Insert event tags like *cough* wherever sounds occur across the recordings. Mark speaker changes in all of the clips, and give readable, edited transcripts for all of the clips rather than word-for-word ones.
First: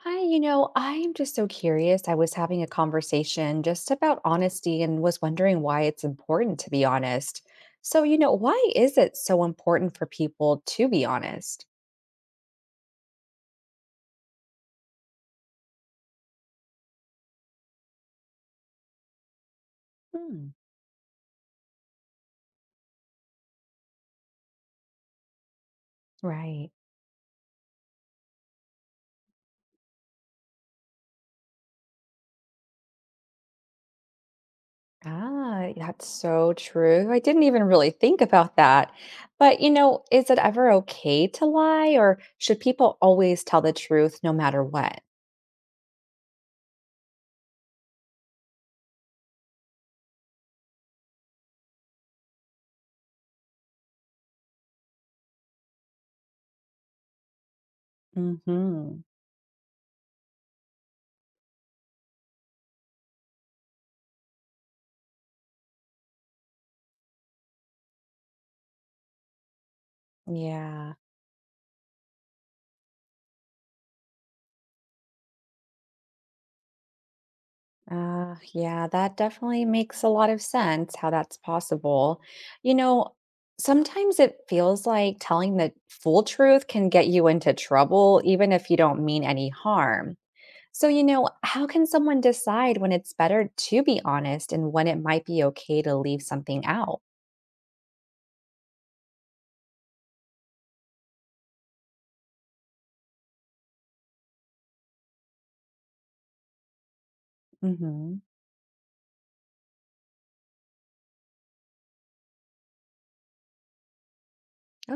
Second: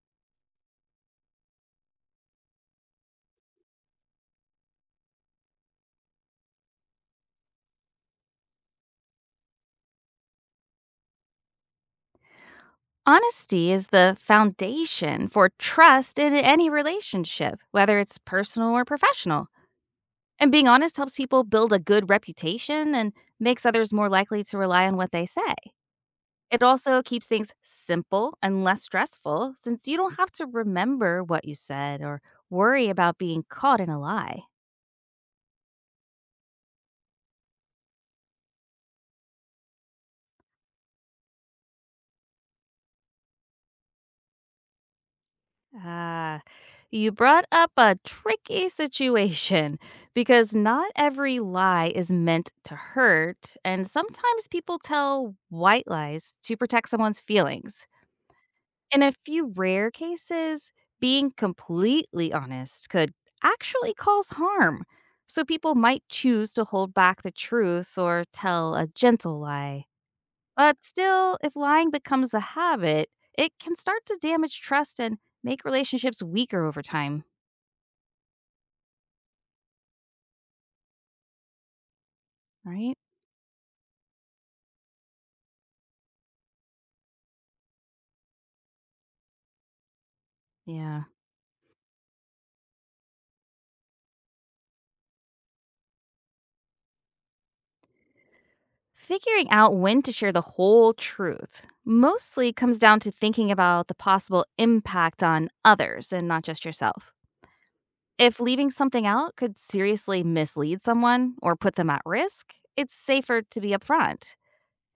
Speaker 1: Hi, I'm just so curious. I was having a conversation just about honesty and was wondering why it's important to be honest. So, why is it so important for people to be honest?
Speaker 2: Honesty is the foundation for trust in any relationship, whether it's personal or professional.
Speaker 1: Hmm.
Speaker 2: And being honest helps people build a good reputation and makes others more likely to rely on what they say. It
Speaker 1: Right.
Speaker 2: also keeps things simple and less stressful since you don't have to remember what you said or worry about being caught in a lie.
Speaker 1: Ah, that's so true. I didn't even really think about that. But, is it ever okay to lie or should people always tell the truth no matter what?
Speaker 2: Ah, you brought up a tricky situation *laughs* because not every lie is meant to hurt, and sometimes people tell white lies to protect someone's feelings. In
Speaker 1: Hmm.
Speaker 2: a few rare cases, being completely honest could actually cause harm. So people might choose to hold back the truth or tell a gentle lie. But
Speaker 1: Yeah.
Speaker 2: still, if lying becomes a habit, it can start to damage trust and make relationships weaker over time,
Speaker 1: Yeah, that definitely makes a lot of sense how that's possible. You
Speaker 2: right?
Speaker 1: know, Sometimes it feels like telling the full truth can get you into trouble, even if you don't mean any harm. So,
Speaker 2: Yeah.
Speaker 1: how can someone decide when it's better to be honest and when it might be okay to leave something out?
Speaker 2: Figuring out when to share the whole truth mostly comes down to thinking about the possible impact on others and not just yourself.
Speaker 1: Hmm.
Speaker 2: If leaving something out could seriously mislead someone or put them at risk, it's safer to be upfront.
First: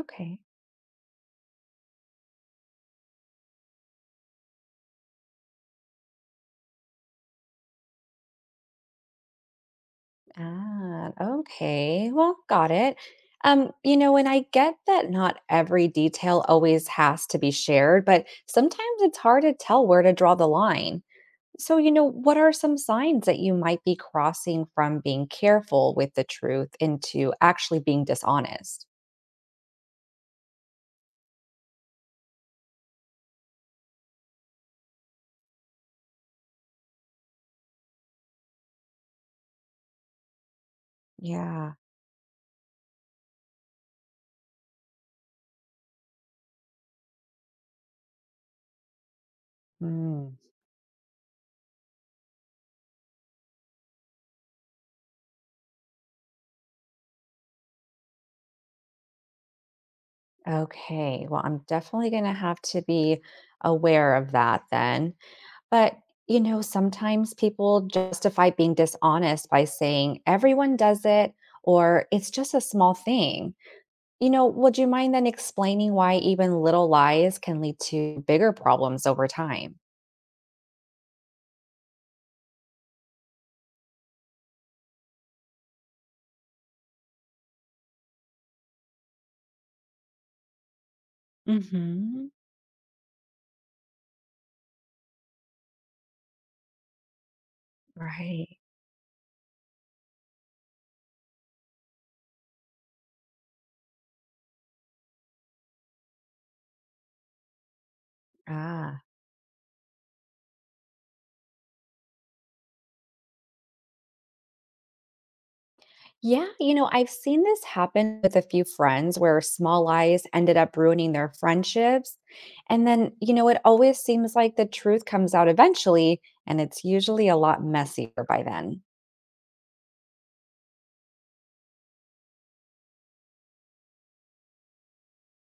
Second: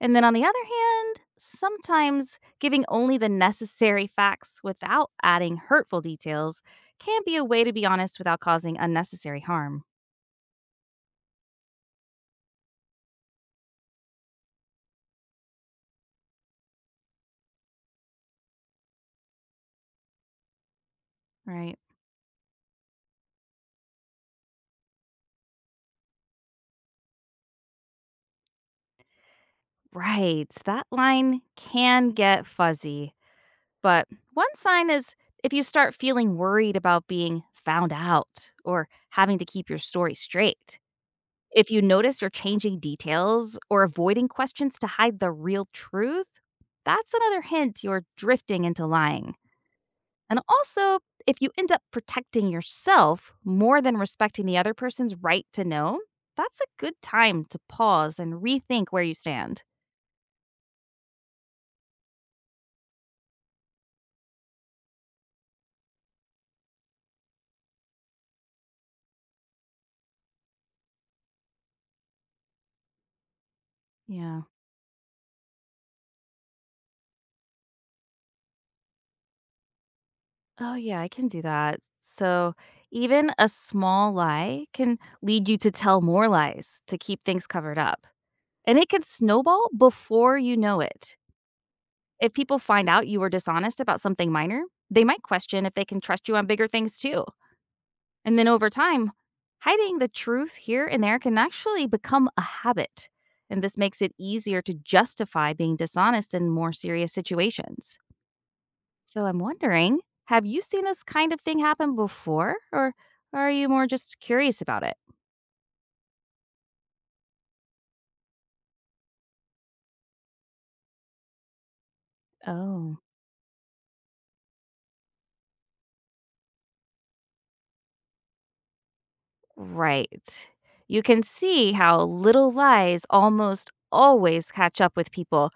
Speaker 2: And then on the other hand, sometimes giving only the necessary facts without adding hurtful details can be a way to be honest without causing unnecessary harm.
Speaker 1: Ah, okay. Well, got it. And I get that not every detail always has to be shared, but sometimes it's hard to tell where to draw the line.
Speaker 2: Right.
Speaker 1: So, what are some signs that you might be crossing from being careful with the truth into actually being dishonest?
Speaker 2: Right. That line can get fuzzy. But one sign is if you start feeling worried about being found out or having to keep your story straight. If
Speaker 1: Yeah.
Speaker 2: you notice you're changing details or avoiding questions to hide the real truth, that's another hint you're drifting into lying.
Speaker 1: Mm.
Speaker 2: And also, if you end up protecting yourself more than respecting the other person's right to know, that's a good time to pause and rethink where you stand.
Speaker 1: Okay. Well, I'm definitely going to have to be aware of that then. But, sometimes people justify being dishonest by saying everyone does it or it's just a small thing.
Speaker 2: Yeah.
Speaker 1: Would you mind then explaining why even little lies can lead to bigger problems over time?
Speaker 2: Oh, yeah, I can do that. So, even a small lie can lead you to tell more lies to keep things covered up. And it can snowball before you know it.
Speaker 1: Hmm.
Speaker 2: If people find out you were dishonest about something minor, they might question if they can trust you on bigger things too. And then
Speaker 1: Right.
Speaker 2: over time, hiding the truth here and there can actually become a habit. And this makes it easier to justify being dishonest in more serious situations.
Speaker 1: Ah.
Speaker 2: So I'm wondering, have you seen this kind of thing happen before or are you more just curious about it?
Speaker 1: Yeah, I've seen this happen with a few friends where small lies ended up ruining their friendships. And
Speaker 2: Oh,
Speaker 1: then, it always seems like the truth comes out eventually, and it's usually a lot messier by then.
Speaker 2: right. You can see how little lies almost always catch up with people.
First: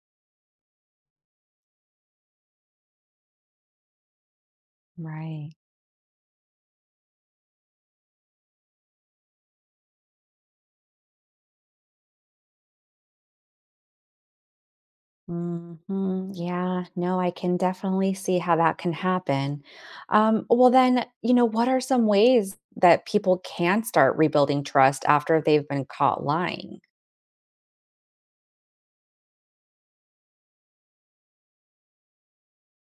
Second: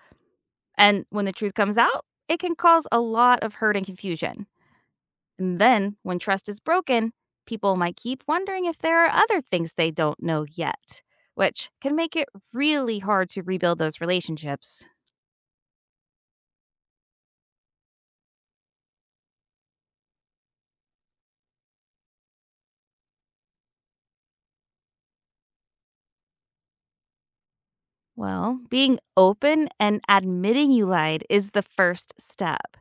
Speaker 2: And when the truth comes out, it can cause a lot of hurt and confusion.
Speaker 1: Right.
Speaker 2: And then, when trust is broken, people might keep wondering if there are other things they don't know yet, which can make it really hard to rebuild those relationships.
Speaker 1: Hmm. Yeah, no, I can definitely see how that can happen. Well, then, what are some ways that people can start rebuilding trust after they've been caught lying?
Speaker 2: Well, being open and admitting you lied is the first step.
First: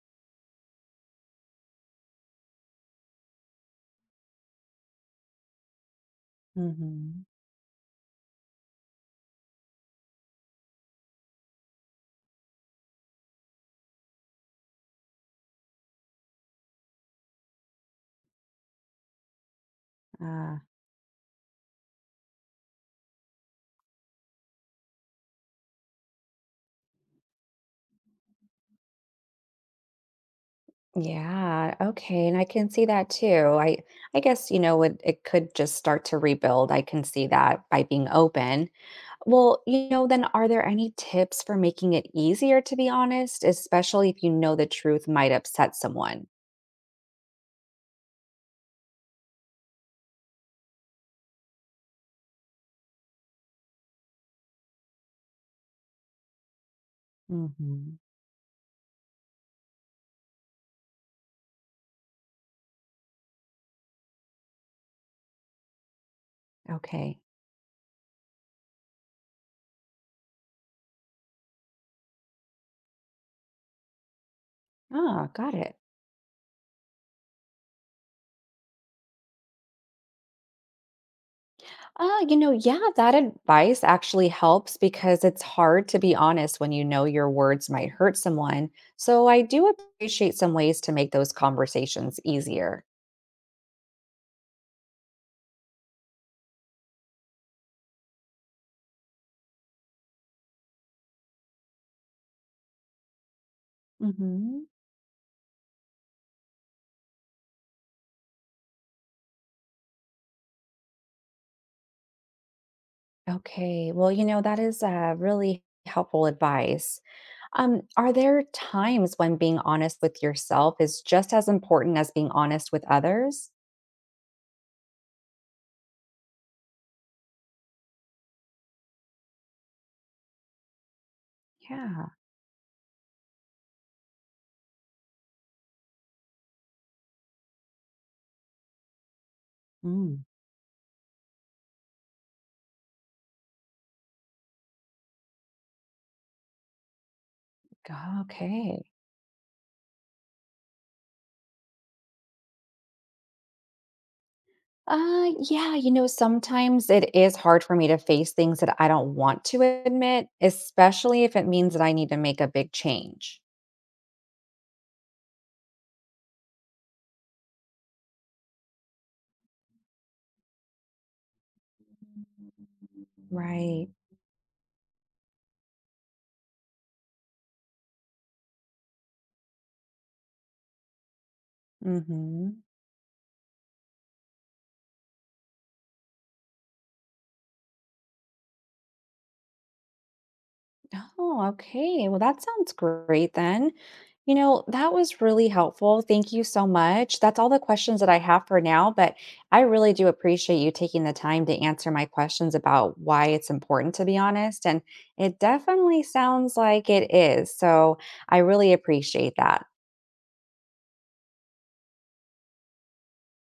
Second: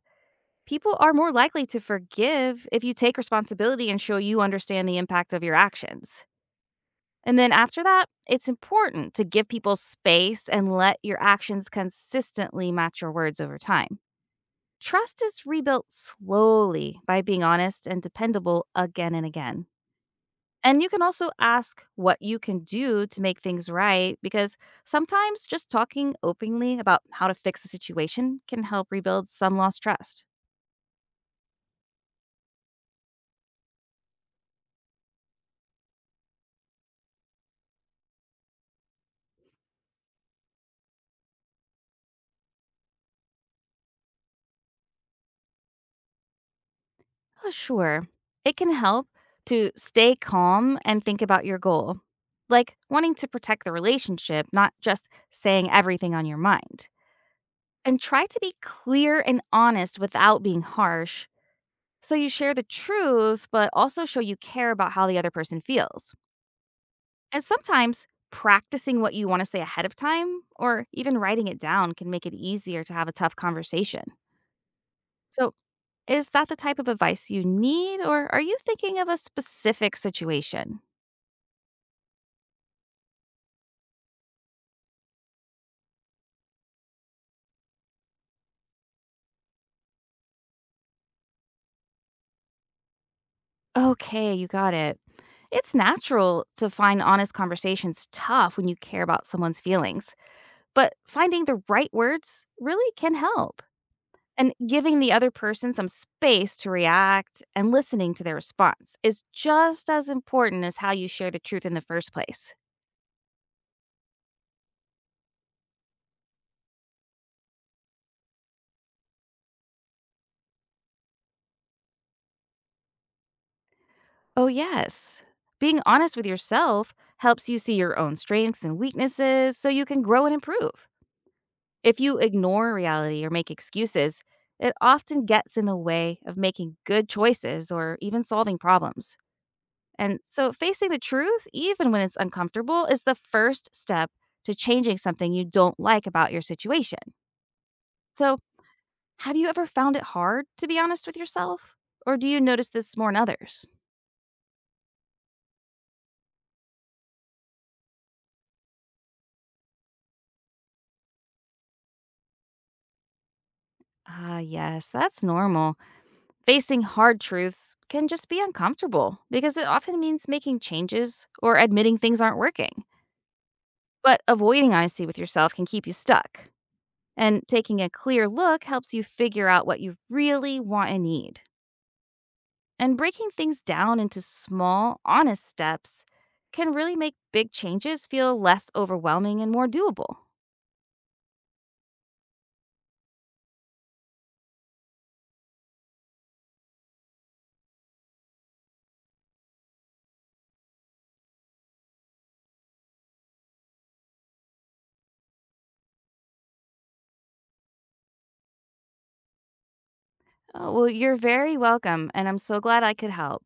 Speaker 2: People are more likely to forgive if you take responsibility and show you understand the impact of your actions.
Speaker 1: Hmm.
Speaker 2: And then after that, it's important to give people space and let your actions consistently match your words over time. Trust is rebuilt slowly by being honest and dependable again and again. And you can also ask what you can do to make things right because sometimes just talking openly about how to fix a situation can help rebuild some lost trust.
Speaker 1: Yeah, okay, and I can see that too. I guess, it could just start to rebuild. I can see that by being open. Well, then are there any tips for making it easier to be honest, especially if you know the truth might upset someone?
Speaker 2: Oh, sure. It can help to stay calm and think about your goal, like wanting to protect the relationship, not just saying everything on your mind.
Speaker 1: Hmm.
Speaker 2: And try to be clear and honest without being harsh. So you share the truth, but also show you care about how the other person feels.
Speaker 1: Okay.
Speaker 2: And sometimes practicing what you want to say ahead of time or even writing it down can make it easier to have a tough conversation.
Speaker 1: Ah,
Speaker 2: So,
Speaker 1: got it.
Speaker 2: is that the type of advice you need, or are you thinking of a specific situation?
Speaker 1: Ah, yeah, that advice actually helps because it's hard to be honest when you know your words might hurt someone. So I do appreciate some ways to make those conversations easier.
Speaker 2: Okay, you got it. It's natural to find honest conversations tough when you care about someone's feelings, but finding the right words really can help. And
Speaker 1: Hmm.
Speaker 2: giving the other person some space to react and listening to their response is just as important as how you share the truth in the first place.
Speaker 1: Okay. Well, that is really helpful advice. Are there times when being honest with yourself is just as important as being honest with others?
Speaker 2: Oh, yes. Being honest with yourself helps you see your own strengths and weaknesses so you can grow and improve. If
Speaker 1: Yeah.
Speaker 2: you ignore reality or make excuses, it often gets in the way of making good choices or even solving problems. And
Speaker 1: Mm.
Speaker 2: so facing the truth, even when it's uncomfortable, is the first step to changing something you don't like about your situation. So,
Speaker 1: Okay.
Speaker 2: have you ever found it hard to be honest with yourself? Or do you notice this more in others?
Speaker 1: Yeah, sometimes it is hard for me to face things that I don't want to admit, especially if it means that I need to make a big change.
Speaker 2: Ah, yes, that's normal. Facing hard truths can just be uncomfortable because it often means making changes or admitting things aren't working.
Speaker 1: Right.
Speaker 2: But avoiding honesty with yourself can keep you stuck. And taking a clear look helps you figure out what you really want and need.
Speaker 1: Mm-hmm.
Speaker 2: And breaking things down into small, honest steps can really make big changes feel less overwhelming and more doable.
Speaker 1: Oh, okay. Well, that sounds great then. That was really helpful. Thank you so much. That's all the questions that I have for now, but I really do appreciate you taking the time to answer my questions about why it's important to be honest. And it definitely sounds like it is. So I really appreciate that.
Speaker 2: Well, you're very welcome, and I'm so glad I could help.